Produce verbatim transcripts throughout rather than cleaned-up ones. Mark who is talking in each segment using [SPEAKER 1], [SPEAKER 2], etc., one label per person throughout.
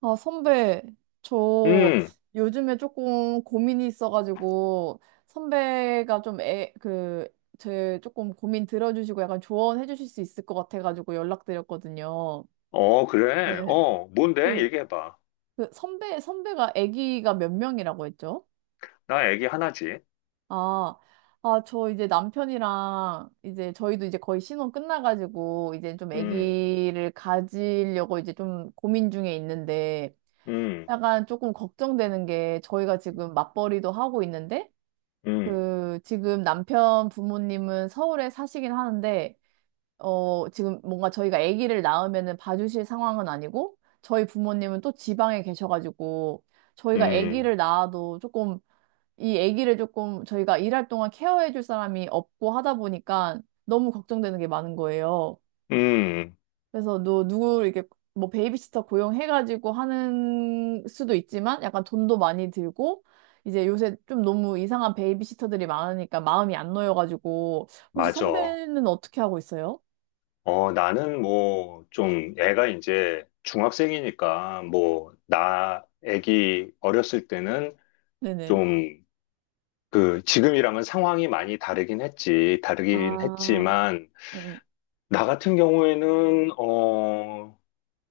[SPEAKER 1] 아, 선배, 저
[SPEAKER 2] 음,
[SPEAKER 1] 요즘에 조금 고민이 있어가지고, 선배가 좀 애, 그, 제 조금 고민 들어주시고 약간 조언해 주실 수 있을 것 같아가지고 연락드렸거든요.
[SPEAKER 2] 어, 그래.
[SPEAKER 1] 네, 네.
[SPEAKER 2] 어, 뭔데?
[SPEAKER 1] 그,
[SPEAKER 2] 얘기해봐.
[SPEAKER 1] 그 선배, 선배가 아기가 몇 명이라고 했죠?
[SPEAKER 2] 나 애기 하나지.
[SPEAKER 1] 아, 아, 저 이제 남편이랑 이제 저희도 이제 거의 신혼 끝나가지고 이제 좀
[SPEAKER 2] 음,
[SPEAKER 1] 아기를 가지려고 이제 좀 고민 중에 있는데,
[SPEAKER 2] 음,
[SPEAKER 1] 약간 조금 걱정되는 게 저희가 지금 맞벌이도 하고 있는데
[SPEAKER 2] 음,
[SPEAKER 1] 그 지금 남편 부모님은 서울에 사시긴 하는데 어 지금 뭔가 저희가 아기를 낳으면은 봐주실 상황은 아니고 저희 부모님은 또 지방에 계셔가지고 저희가
[SPEAKER 2] 음,
[SPEAKER 1] 아기를 낳아도 조금 이 아기를 조금 저희가 일할 동안 케어해줄 사람이 없고 하다 보니까 너무 걱정되는 게 많은 거예요.
[SPEAKER 2] 음,
[SPEAKER 1] 그래서 누, 누구 이렇게 뭐 베이비시터 고용해가지고 하는 수도 있지만 약간 돈도 많이 들고 이제 요새 좀 너무 이상한 베이비시터들이 많으니까 마음이 안 놓여가지고 혹시
[SPEAKER 2] 맞아.
[SPEAKER 1] 선배는 어떻게 하고 있어요?
[SPEAKER 2] 어, 나는 뭐, 좀, 애가 이제 중학생이니까, 뭐, 나 애기 어렸을 때는
[SPEAKER 1] 네네.
[SPEAKER 2] 좀, 그, 지금이랑은 상황이 많이 다르긴 했지. 다르긴
[SPEAKER 1] 아,
[SPEAKER 2] 했지만,
[SPEAKER 1] 네.
[SPEAKER 2] 나 같은 경우에는, 어,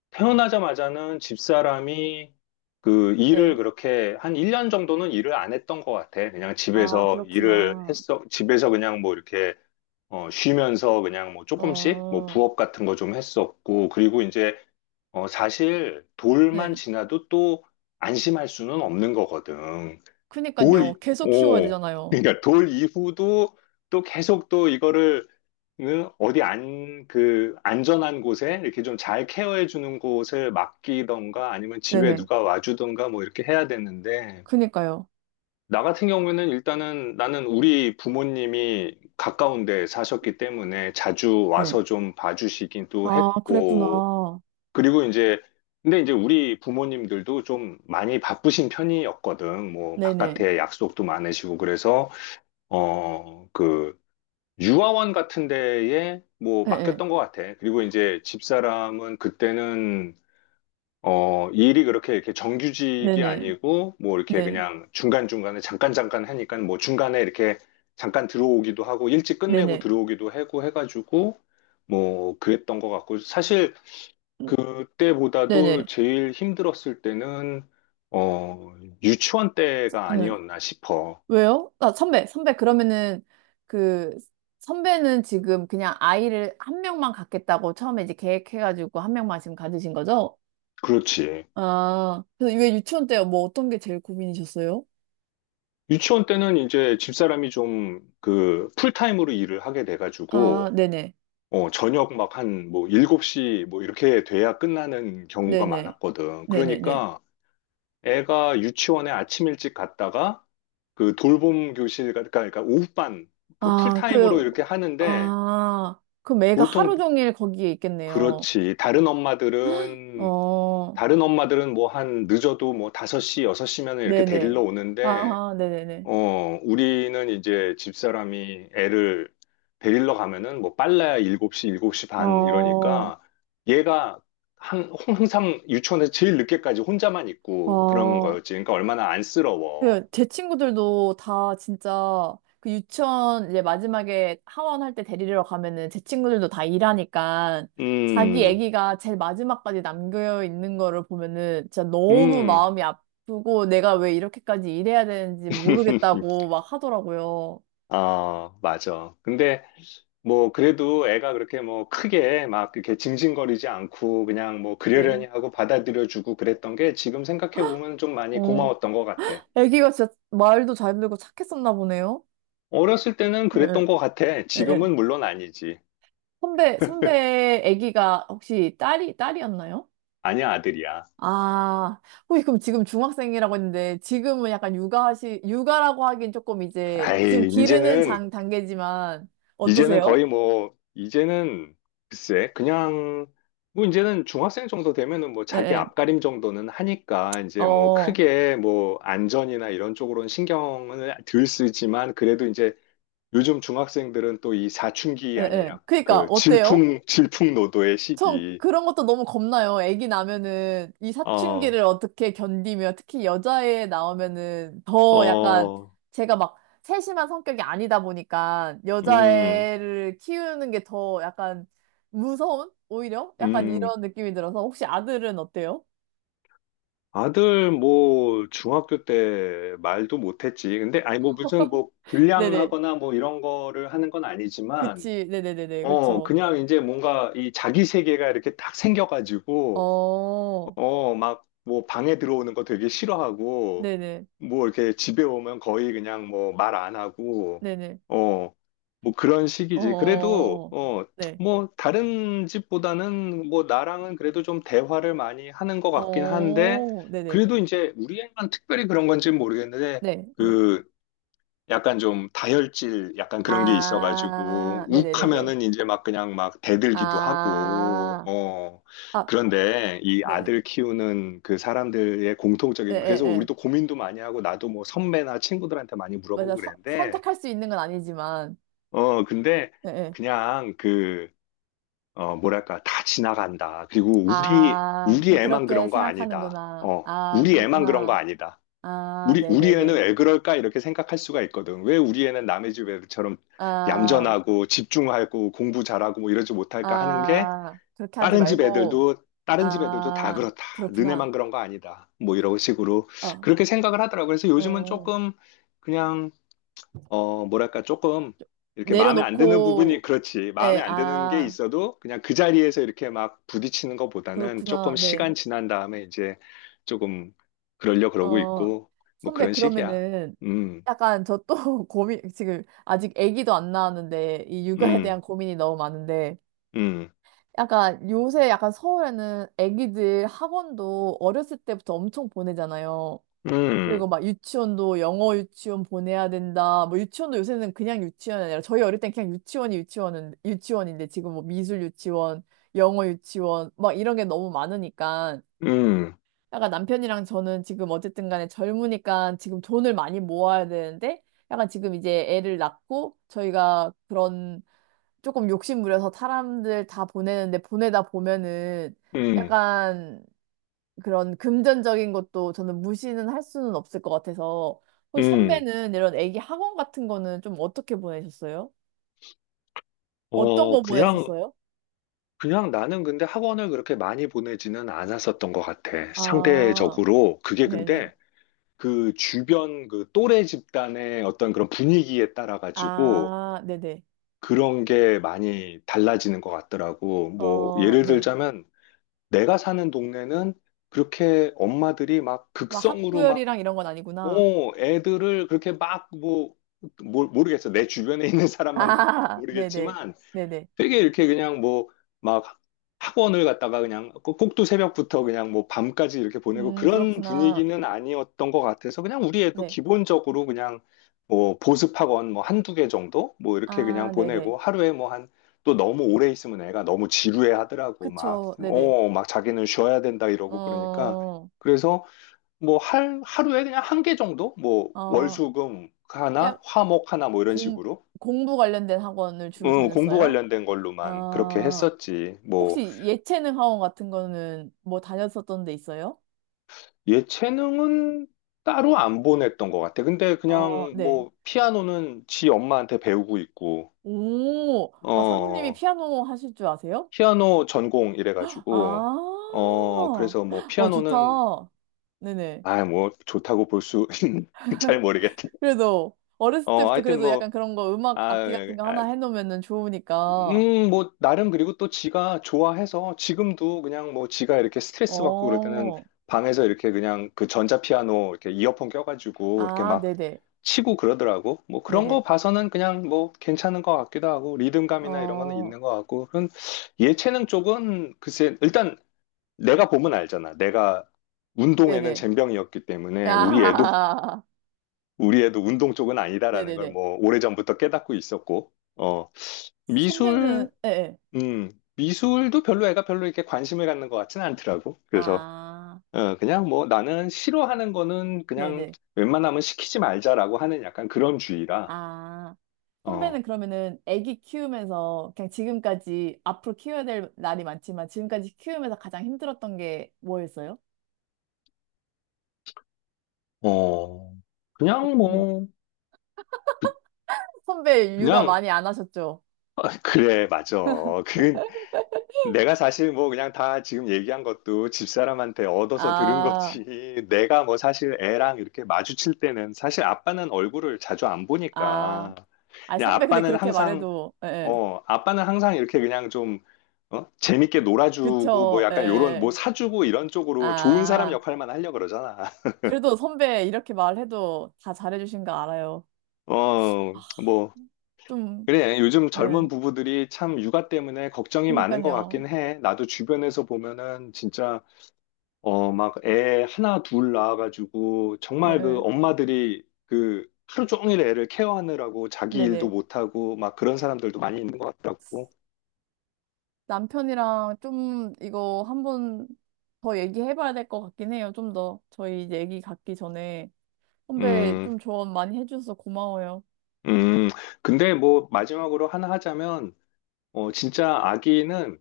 [SPEAKER 2] 태어나자마자는 집사람이 그 일을
[SPEAKER 1] 네.
[SPEAKER 2] 그렇게 한 일 년 정도는 일을 안 했던 것 같아. 그냥
[SPEAKER 1] 아,
[SPEAKER 2] 집에서 일을
[SPEAKER 1] 그렇구나.
[SPEAKER 2] 했어. 집에서 그냥 뭐 이렇게 어, 쉬면서 그냥 뭐 조금씩 뭐
[SPEAKER 1] 어,
[SPEAKER 2] 부업 같은 거 좀 했었고, 그리고 이제 어, 사실 돌만
[SPEAKER 1] 네.
[SPEAKER 2] 지나도 또 안심할 수는 없는 거거든. 돌,
[SPEAKER 1] 그니까요.
[SPEAKER 2] 이-
[SPEAKER 1] 계속 키워야
[SPEAKER 2] 오,
[SPEAKER 1] 되잖아요.
[SPEAKER 2] 그러니까 돌 이후도 또 계속 또 이거를 응? 어디 안, 그 안전한 곳에 이렇게 좀 잘 케어해 주는 곳을 맡기던가 아니면 집에
[SPEAKER 1] 네네.
[SPEAKER 2] 누가 와주던가 뭐 이렇게 해야 되는데,
[SPEAKER 1] 그니까요.
[SPEAKER 2] 나 같은 경우에는 일단은 나는 우리 부모님이 가까운 데 사셨기 때문에 자주
[SPEAKER 1] 네.
[SPEAKER 2] 와서 좀 봐주시기도
[SPEAKER 1] 아,
[SPEAKER 2] 했고,
[SPEAKER 1] 그랬구나.
[SPEAKER 2] 그리고 이제, 근데 이제 우리 부모님들도 좀 많이 바쁘신 편이었거든. 뭐,
[SPEAKER 1] 네네.
[SPEAKER 2] 바깥에 약속도 많으시고, 그래서, 어, 그, 유아원 같은 데에 뭐,
[SPEAKER 1] 네, 네.
[SPEAKER 2] 맡겼던 것 같아. 그리고 이제 집사람은 그때는, 어, 일이 그렇게 이렇게 정규직이
[SPEAKER 1] 네네. 네네.
[SPEAKER 2] 아니고, 뭐, 이렇게
[SPEAKER 1] 네.
[SPEAKER 2] 그냥 중간중간에 잠깐잠깐 하니까, 뭐, 중간에 이렇게 잠깐 들어오기도 하고, 일찍 끝내고
[SPEAKER 1] 네네.
[SPEAKER 2] 들어오기도 하고 해가지고, 뭐, 그랬던 것 같고, 사실,
[SPEAKER 1] 음,
[SPEAKER 2] 그때보다도
[SPEAKER 1] 네네.
[SPEAKER 2] 제일 힘들었을 때는, 어, 유치원 때가
[SPEAKER 1] 네.
[SPEAKER 2] 아니었나 싶어.
[SPEAKER 1] 왜요? 아, 선배, 선배, 그러면은 그 선배는 지금 그냥 아이를 한 명만 갖겠다고 처음에 이제 계획해가지고 한 명만 지금 가지신 거죠?
[SPEAKER 2] 그렇지.
[SPEAKER 1] 아, 그래서 왜 유치원 때요? 뭐 어떤 게 제일 고민이셨어요?
[SPEAKER 2] 유치원 때는 이제 집사람이 좀 그 풀타임으로 일을 하게
[SPEAKER 1] 아,
[SPEAKER 2] 돼가지고,
[SPEAKER 1] 네네.
[SPEAKER 2] 어, 저녁 막 한 뭐 일곱 시 뭐 이렇게 돼야 끝나는 경우가
[SPEAKER 1] 네네.
[SPEAKER 2] 많았거든.
[SPEAKER 1] 네네네.
[SPEAKER 2] 그러니까 애가 유치원에 아침 일찍 갔다가 그 돌봄 교실, 가- 그러니까, 그러니까 오후반 그
[SPEAKER 1] 아,
[SPEAKER 2] 풀타임으로
[SPEAKER 1] 그,
[SPEAKER 2] 이렇게 하는데,
[SPEAKER 1] 아, 그럼 애가
[SPEAKER 2] 보통
[SPEAKER 1] 하루 종일 거기에 있겠네요.
[SPEAKER 2] 그렇지. 다른 엄마들은
[SPEAKER 1] 어,
[SPEAKER 2] 다른 엄마들은 뭐 한 늦어도 뭐 다섯 시, 여섯 시면 이렇게
[SPEAKER 1] 네네.
[SPEAKER 2] 데리러 오는데,
[SPEAKER 1] 아, 네네네.
[SPEAKER 2] 어, 우리는 이제 집사람이 애를 데리러 가면은 뭐 빨라야 일곱 시, 일곱 시 반
[SPEAKER 1] 어,
[SPEAKER 2] 이러니까 얘가 한, 항상 유치원에서 제일 늦게까지 혼자만 있고 그런
[SPEAKER 1] 어.
[SPEAKER 2] 거였지. 그러니까 얼마나 안쓰러워.
[SPEAKER 1] 그, 제 친구들도 다 진짜 그 유치원 이제 마지막에 하원 할 때 데리러 가면은 제 친구들도 다 일하니까 자기
[SPEAKER 2] 음,
[SPEAKER 1] 애기가 제일 마지막까지 남겨 있는 거를 보면은 진짜 너무
[SPEAKER 2] 음.
[SPEAKER 1] 마음이 아프고 내가 왜 이렇게까지 일해야 되는지 모르겠다고 막 하더라고요.
[SPEAKER 2] 아, 맞아. 근데 뭐, 그래도 애가 그렇게 뭐 크게 막 이렇게 징징거리지 않고 그냥 뭐 그러려니
[SPEAKER 1] 네.
[SPEAKER 2] 하고 받아들여주고 그랬던 게 지금 생각해보면 좀 많이
[SPEAKER 1] 어,
[SPEAKER 2] 고마웠던 것 같아.
[SPEAKER 1] 애기가 진짜 말도 잘 들고 착했었나 보네요.
[SPEAKER 2] 어렸을 때는
[SPEAKER 1] 네,
[SPEAKER 2] 그랬던 것 같아.
[SPEAKER 1] 네, 네.
[SPEAKER 2] 지금은 물론 아니지.
[SPEAKER 1] 선배, 선배 애기가 혹시 딸이, 딸이었나요?
[SPEAKER 2] 아니야, 아들이야.
[SPEAKER 1] 아, 혹시 그럼 지금 중학생이라고 했는데, 지금은 약간 육아하시, 육아라고 하긴 조금 이제, 지금
[SPEAKER 2] 아이,
[SPEAKER 1] 기르는
[SPEAKER 2] 이제는,
[SPEAKER 1] 장, 단계지만,
[SPEAKER 2] 이제는
[SPEAKER 1] 어떠세요?
[SPEAKER 2] 거의 뭐, 이제는 글쎄, 그냥 뭐 이제는 중학생 정도 되면은 뭐
[SPEAKER 1] 예,
[SPEAKER 2] 자기
[SPEAKER 1] 예.
[SPEAKER 2] 앞가림 정도는 하니까 이제 뭐
[SPEAKER 1] 어,
[SPEAKER 2] 크게 뭐 안전이나 이런 쪽으로는 신경을 덜 쓰지만 그래도 이제 요즘 중학생들은 또 이 사춘기
[SPEAKER 1] 예, 예.
[SPEAKER 2] 아니냐.
[SPEAKER 1] 그니까,
[SPEAKER 2] 그
[SPEAKER 1] 어때요?
[SPEAKER 2] 질풍, 질풍노도의
[SPEAKER 1] 전
[SPEAKER 2] 시기.
[SPEAKER 1] 그런 것도 너무 겁나요. 아기 나면은 이
[SPEAKER 2] 어,
[SPEAKER 1] 사춘기를 어떻게 견디며 특히 여자애 나오면은 더 약간
[SPEAKER 2] 어,
[SPEAKER 1] 제가 막 세심한 성격이 아니다 보니까
[SPEAKER 2] 음,
[SPEAKER 1] 여자애를 키우는 게 더 약간 무서운? 오히려? 약간
[SPEAKER 2] 음.
[SPEAKER 1] 이런 느낌이 들어서 혹시 아들은 어때요?
[SPEAKER 2] 아들 뭐 중학교 때 말도 못했지. 근데 아니 뭐 무슨 뭐
[SPEAKER 1] 네네.
[SPEAKER 2] 불량하거나 뭐 이런 거를 하는 건 아니지만,
[SPEAKER 1] 그치. 네네네네.
[SPEAKER 2] 어,
[SPEAKER 1] 그쵸.
[SPEAKER 2] 그냥 이제 뭔가 이 자기 세계가 이렇게 딱 생겨가지고,
[SPEAKER 1] 어,
[SPEAKER 2] 어, 막, 뭐, 방에 들어오는 거 되게 싫어하고,
[SPEAKER 1] 네네.
[SPEAKER 2] 뭐, 이렇게 집에 오면 거의 그냥 뭐, 말 안 하고,
[SPEAKER 1] 네네.
[SPEAKER 2] 어, 뭐, 그런 식이지. 그래도,
[SPEAKER 1] 어,
[SPEAKER 2] 어,
[SPEAKER 1] 네.
[SPEAKER 2] 뭐, 다른 집보다는 뭐, 나랑은 그래도 좀 대화를 많이 하는 것 같긴 한데,
[SPEAKER 1] 어, 네네.
[SPEAKER 2] 그래도 이제, 우리 애만 특별히 그런 건지 는 모르겠는데,
[SPEAKER 1] 네. 네.
[SPEAKER 2] 그, 약간 좀 다혈질 약간 그런 게 있어가지고
[SPEAKER 1] 아, 네네네네.
[SPEAKER 2] 욱하면은 이제 막 그냥 막 대들기도 하고.
[SPEAKER 1] 아,
[SPEAKER 2] 어,
[SPEAKER 1] 아,
[SPEAKER 2] 그런데 이
[SPEAKER 1] 네.
[SPEAKER 2] 아들 키우는 그 사람들의
[SPEAKER 1] 예,
[SPEAKER 2] 공통적인,
[SPEAKER 1] 예,
[SPEAKER 2] 그래서
[SPEAKER 1] 예.
[SPEAKER 2] 우리도 고민도 많이 하고 나도 뭐 선배나 친구들한테 많이 물어보고
[SPEAKER 1] 맞아. 서,
[SPEAKER 2] 그랬는데,
[SPEAKER 1] 선택할 수 있는 건 아니지만.
[SPEAKER 2] 어 근데
[SPEAKER 1] 예, 예.
[SPEAKER 2] 그냥 그 어 뭐랄까, 다 지나간다. 그리고 우리
[SPEAKER 1] 아,
[SPEAKER 2] 우리
[SPEAKER 1] 그냥
[SPEAKER 2] 애만
[SPEAKER 1] 그렇게
[SPEAKER 2] 그런 거 아니다.
[SPEAKER 1] 생각하는구나.
[SPEAKER 2] 어,
[SPEAKER 1] 아,
[SPEAKER 2] 우리 애만 그런 거
[SPEAKER 1] 그렇구나.
[SPEAKER 2] 아니다.
[SPEAKER 1] 아,
[SPEAKER 2] 우리, 우리 애는
[SPEAKER 1] 네네네.
[SPEAKER 2] 왜 그럴까? 이렇게 생각할 수가 있거든. 왜 우리 애는 남의 집 애들처럼
[SPEAKER 1] 아,
[SPEAKER 2] 얌전하고 집중하고 공부 잘하고 뭐 이러지 못할까 하는 게,
[SPEAKER 1] 아, 그렇게 하지
[SPEAKER 2] 다른 집
[SPEAKER 1] 말고.
[SPEAKER 2] 애들도, 다른 집 애들도 다
[SPEAKER 1] 아,
[SPEAKER 2] 그렇다.
[SPEAKER 1] 그렇구나.
[SPEAKER 2] 너네만 그런 거 아니다. 뭐 이런 식으로
[SPEAKER 1] 아,
[SPEAKER 2] 그렇게 생각을 하더라고. 그래서 요즘은
[SPEAKER 1] 어,
[SPEAKER 2] 조금 그냥, 어, 뭐랄까, 조금, 이렇게 마음에 안 드는 부분이,
[SPEAKER 1] 내려놓고,
[SPEAKER 2] 그렇지. 마음에
[SPEAKER 1] 예,
[SPEAKER 2] 안 드는 게
[SPEAKER 1] 아,
[SPEAKER 2] 있어도 그냥 그 자리에서 이렇게 막 부딪히는 것보다는
[SPEAKER 1] 그렇구나.
[SPEAKER 2] 조금
[SPEAKER 1] 네.
[SPEAKER 2] 시간 지난 다음에 이제 조금 그러려 그러고
[SPEAKER 1] 어,
[SPEAKER 2] 있고, 뭐
[SPEAKER 1] 선배,
[SPEAKER 2] 그런 식이야.
[SPEAKER 1] 그러면은
[SPEAKER 2] 음,
[SPEAKER 1] 약간 저 또 고민, 지금 아직 아기도 안 낳았는데 이 육아에
[SPEAKER 2] 음,
[SPEAKER 1] 대한 고민이 너무 많은데
[SPEAKER 2] 음,
[SPEAKER 1] 약간 요새 약간 서울에는 아기들 학원도 어렸을 때부터 엄청 보내잖아요.
[SPEAKER 2] 음,
[SPEAKER 1] 그리고 막 유치원도 영어 유치원 보내야 된다. 뭐 유치원도 요새는 그냥 유치원이 아니라 저희 어릴 땐 그냥 유치원이 유치원은 유치원인데 지금 뭐 미술 유치원, 영어 유치원 막 이런 게 너무 많으니까
[SPEAKER 2] 음,
[SPEAKER 1] 약간 남편이랑 저는 지금 어쨌든 간에 젊으니까 지금 돈을 많이 모아야 되는데 약간 지금 이제 애를 낳고 저희가 그런 조금 욕심부려서 사람들 다 보내는데 보내다 보면은
[SPEAKER 2] 음,
[SPEAKER 1] 약간 그런 금전적인 것도 저는 무시는 할 수는 없을 것 같아서 혹시
[SPEAKER 2] 음.
[SPEAKER 1] 선배는 이런 애기 학원 같은 거는 좀 어떻게 보내셨어요? 어떤
[SPEAKER 2] 어,
[SPEAKER 1] 거
[SPEAKER 2] 그냥,
[SPEAKER 1] 보냈었어요?
[SPEAKER 2] 그냥 나는 근데 학원을 그렇게 많이 보내지는 않았었던 것 같아.
[SPEAKER 1] 아,
[SPEAKER 2] 상대적으로. 그게
[SPEAKER 1] 네네.
[SPEAKER 2] 근데, 그 주변 그 또래 집단의 어떤 그런 분위기에 따라 가지고
[SPEAKER 1] 아, 네네.
[SPEAKER 2] 그런 게 많이 달라지는 것 같더라고. 뭐
[SPEAKER 1] 어,
[SPEAKER 2] 예를
[SPEAKER 1] 네.
[SPEAKER 2] 들자면 내가 사는 동네는 그렇게 엄마들이 막
[SPEAKER 1] 막
[SPEAKER 2] 극성으로 막,
[SPEAKER 1] 학부열이랑 이런 건 아니구나.
[SPEAKER 2] 어, 애들을 그렇게 막 뭐, 모- 르겠어 내 주변에 있는 사람만 그런지
[SPEAKER 1] 아, 네네.
[SPEAKER 2] 모르겠지만
[SPEAKER 1] 네네.
[SPEAKER 2] 되게 이렇게 그냥 뭐 막 학원을 갔다가 그냥 꼭- 꼭두 새벽부터 그냥 뭐 밤까지 이렇게 보내고
[SPEAKER 1] 음,
[SPEAKER 2] 그런
[SPEAKER 1] 그렇구나.
[SPEAKER 2] 분위기는 아니었던 것 같아서, 그냥 우리 애도
[SPEAKER 1] 네.
[SPEAKER 2] 기본적으로 그냥 뭐 보습 학원 뭐 한두 개 정도 뭐 이렇게 그냥
[SPEAKER 1] 아, 네네.
[SPEAKER 2] 보내고 하루에 뭐 한, 또 너무 오래 있으면 애가 너무 지루해 하더라고. 막
[SPEAKER 1] 그쵸. 네네.
[SPEAKER 2] 어 막 자기는 쉬어야 된다 이러고. 그러니까
[SPEAKER 1] 어,
[SPEAKER 2] 그래서 뭐 할, 하루에 그냥 한 개 정도 뭐
[SPEAKER 1] 어,
[SPEAKER 2] 월수금 하나
[SPEAKER 1] 약,
[SPEAKER 2] 화목 하나 뭐 이런
[SPEAKER 1] 공,
[SPEAKER 2] 식으로,
[SPEAKER 1] 공부 관련된 학원을 주로
[SPEAKER 2] 어, 공부
[SPEAKER 1] 다녔어요?
[SPEAKER 2] 관련된 걸로만 그렇게
[SPEAKER 1] 아,
[SPEAKER 2] 했었지. 뭐,
[SPEAKER 1] 혹시 예체능 학원 같은 거는 뭐 다녔었던 데 있어요?
[SPEAKER 2] 예체능은 따로 안 보냈던 것 같아. 근데
[SPEAKER 1] 어,
[SPEAKER 2] 그냥
[SPEAKER 1] 네.
[SPEAKER 2] 뭐, 피아노는 지 엄마한테 배우고 있고,
[SPEAKER 1] 오, 아, 사모님이
[SPEAKER 2] 어,
[SPEAKER 1] 피아노 하실 줄 아세요?
[SPEAKER 2] 피아노 전공 이래가지고,
[SPEAKER 1] 아,
[SPEAKER 2] 어, 그래서 뭐,
[SPEAKER 1] 어,
[SPEAKER 2] 피아노는,
[SPEAKER 1] 좋다. 네네.
[SPEAKER 2] 아, 뭐, 좋다고 볼 수, 잘 모르겠다.
[SPEAKER 1] 그래도 어렸을
[SPEAKER 2] 어,
[SPEAKER 1] 때부터
[SPEAKER 2] 하여튼
[SPEAKER 1] 그래도
[SPEAKER 2] 뭐,
[SPEAKER 1] 약간 그런 거 음악
[SPEAKER 2] 아,
[SPEAKER 1] 악기 같은 거
[SPEAKER 2] 아,
[SPEAKER 1] 하나 해놓으면은 좋으니까.
[SPEAKER 2] 음, 뭐, 나름 그리고 또 지가 좋아해서 지금도 그냥 뭐 지가 이렇게 스트레스 받고 그럴 때는
[SPEAKER 1] 어,
[SPEAKER 2] 방에서 이렇게 그냥 그 전자피아노 이렇게 이어폰 껴가지고 이렇게
[SPEAKER 1] 아,
[SPEAKER 2] 막
[SPEAKER 1] 네네.
[SPEAKER 2] 치고 그러더라고. 뭐 그런
[SPEAKER 1] 네네.
[SPEAKER 2] 거 봐서는 그냥 뭐 괜찮은 것 같기도 하고 리듬감이나 이런 거는
[SPEAKER 1] 어,
[SPEAKER 2] 있는 것 같고. 그런 예체능 쪽은 글쎄, 일단 내가 보면 알잖아. 내가 운동에는
[SPEAKER 1] 네네.
[SPEAKER 2] 젬병이었기 때문에 우리 애도,
[SPEAKER 1] 아,
[SPEAKER 2] 우리 애도 운동 쪽은 아니다라는 걸
[SPEAKER 1] 네네네.
[SPEAKER 2] 뭐 오래전부터 깨닫고 있었고. 어. 미술,
[SPEAKER 1] 선배는, 예, 예.
[SPEAKER 2] 음, 미술도 별로 애가 별로 이렇게 관심을 갖는 것 같진 않더라고. 그래서,
[SPEAKER 1] 아,
[SPEAKER 2] 어, 그냥 뭐 나는 싫어하는 거는 그냥
[SPEAKER 1] 네네.
[SPEAKER 2] 웬만하면 시키지 말자라고 하는 약간 그런 주의라,
[SPEAKER 1] 아, 선배는
[SPEAKER 2] 어,
[SPEAKER 1] 그러면은 애기 키우면서 그냥 지금까지 앞으로 키워야 될 날이 많지만 지금까지 키우면서 가장 힘들었던 게 뭐였어요?
[SPEAKER 2] 어,
[SPEAKER 1] 어,
[SPEAKER 2] 그냥
[SPEAKER 1] 음.
[SPEAKER 2] 뭐,
[SPEAKER 1] 선배 육아
[SPEAKER 2] 그냥,
[SPEAKER 1] 많이 안 하셨죠?
[SPEAKER 2] 그래, 맞아. 그, 내가 사실 뭐 그냥 다 지금 얘기한 것도 집사람한테 얻어서 들은
[SPEAKER 1] 아,
[SPEAKER 2] 거지. 내가 뭐 사실 애랑 이렇게 마주칠 때는 사실 아빠는 얼굴을 자주 안
[SPEAKER 1] 아.
[SPEAKER 2] 보니까
[SPEAKER 1] 아,
[SPEAKER 2] 그냥
[SPEAKER 1] 선배, 근데
[SPEAKER 2] 아빠는
[SPEAKER 1] 그렇게
[SPEAKER 2] 항상,
[SPEAKER 1] 말해도, 예, 예.
[SPEAKER 2] 어, 아빠는 항상 이렇게 그냥 좀, 어? 재밌게 놀아주고, 뭐
[SPEAKER 1] 그쵸, 예,
[SPEAKER 2] 약간 요런, 뭐
[SPEAKER 1] 예.
[SPEAKER 2] 사주고 이런 쪽으로 좋은 사람
[SPEAKER 1] 아,
[SPEAKER 2] 역할만 하려고 그러잖아.
[SPEAKER 1] 그래도 선배 이렇게 말해도 다 잘해주신 거 알아요.
[SPEAKER 2] 어, 뭐,
[SPEAKER 1] 좀,
[SPEAKER 2] 그래. 요즘
[SPEAKER 1] 예,
[SPEAKER 2] 젊은 부부들이 참 육아 때문에 걱정이 많은 것
[SPEAKER 1] 그니까요.
[SPEAKER 2] 같긴 해. 나도 주변에서 보면은 진짜, 어, 막 애 하나 둘 낳아가지고,
[SPEAKER 1] 예,
[SPEAKER 2] 정말 그
[SPEAKER 1] 예.
[SPEAKER 2] 엄마들이 그 하루 종일 애를 케어하느라고 자기 일도
[SPEAKER 1] 네네.
[SPEAKER 2] 못하고, 막 그런 사람들도 많이 있는 것 같더라고.
[SPEAKER 1] 남편이랑 좀 이거 한번 더 얘기해봐야 될 것 같긴 해요. 좀 더. 저희 이제 얘기 갖기 전에. 선배
[SPEAKER 2] 음,
[SPEAKER 1] 좀 조언 많이 해주셔서 고마워요.
[SPEAKER 2] 음. 근데 뭐 마지막으로 하나 하자면, 어, 진짜 아기는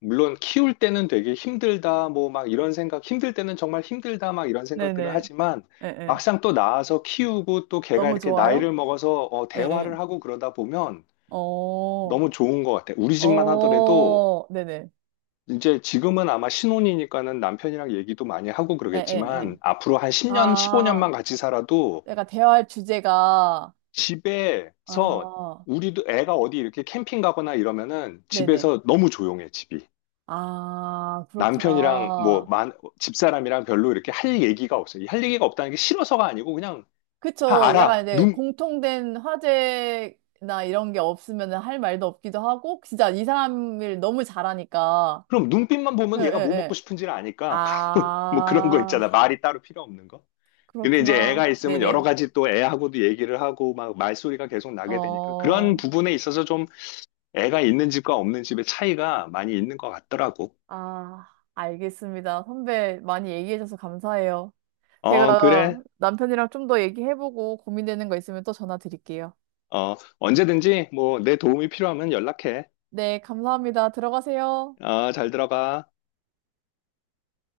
[SPEAKER 2] 물론 키울 때는 되게 힘들다, 뭐 막 이런 생각, 힘들 때는 정말 힘들다, 막 이런 생각들을
[SPEAKER 1] 네네.
[SPEAKER 2] 하지만
[SPEAKER 1] 예, 예.
[SPEAKER 2] 막상 또 낳아서 키우고 또 걔가
[SPEAKER 1] 너무
[SPEAKER 2] 이렇게
[SPEAKER 1] 좋아요?
[SPEAKER 2] 나이를 먹어서, 어,
[SPEAKER 1] 예, 예.
[SPEAKER 2] 대화를 하고 그러다 보면
[SPEAKER 1] 어,
[SPEAKER 2] 너무 좋은 것 같아. 우리 집만 하더라도
[SPEAKER 1] 어, 네네.
[SPEAKER 2] 이제 지금은 아마 신혼이니까는 남편이랑 얘기도 많이 하고
[SPEAKER 1] 예, 예, 예.
[SPEAKER 2] 그러겠지만 앞으로 한 십 년,
[SPEAKER 1] 아,
[SPEAKER 2] 십오 년만 같이 살아도
[SPEAKER 1] 내가 대화할 주제가,
[SPEAKER 2] 집에서,
[SPEAKER 1] 아,
[SPEAKER 2] 우리도 애가 어디 이렇게 캠핑 가거나 이러면은
[SPEAKER 1] 네네.
[SPEAKER 2] 집에서 너무 조용해, 집이.
[SPEAKER 1] 아,
[SPEAKER 2] 남편이랑 뭐
[SPEAKER 1] 그렇구나.
[SPEAKER 2] 만, 집사람이랑 별로 이렇게 할 얘기가 없어요. 이할 얘기가 없다는 게 싫어서가 아니고 그냥 다
[SPEAKER 1] 그쵸. 약간
[SPEAKER 2] 알아.
[SPEAKER 1] 이제
[SPEAKER 2] 눈
[SPEAKER 1] 공통된 화제나 이런 게 없으면 할 말도 없기도 하고, 진짜 이 사람을 너무 잘하니까.
[SPEAKER 2] 그럼 눈빛만
[SPEAKER 1] 예,
[SPEAKER 2] 보면
[SPEAKER 1] 예,
[SPEAKER 2] 얘가 뭐 먹고
[SPEAKER 1] 예.
[SPEAKER 2] 싶은지를 아니까. 뭐 그런 거
[SPEAKER 1] 아,
[SPEAKER 2] 있잖아. 말이 따로 필요 없는 거. 근데 이제
[SPEAKER 1] 그렇구나.
[SPEAKER 2] 애가 있으면 여러
[SPEAKER 1] 네네.
[SPEAKER 2] 가지 또 애하고도 얘기를 하고 막 말소리가 계속 나게 되니까 그런
[SPEAKER 1] 어,
[SPEAKER 2] 부분에 있어서 좀 애가 있는 집과 없는 집의 차이가 많이 있는 것 같더라고.
[SPEAKER 1] 아, 알겠습니다. 선배 많이 얘기해줘서 감사해요.
[SPEAKER 2] 어,
[SPEAKER 1] 제가
[SPEAKER 2] 그래.
[SPEAKER 1] 남편이랑 좀 더 얘기해보고 고민되는 거 있으면 또 전화 드릴게요.
[SPEAKER 2] 어, 언제든지 뭐 내 도움이 필요하면 연락해.
[SPEAKER 1] 네, 감사합니다. 들어가세요.
[SPEAKER 2] 어, 잘 들어가.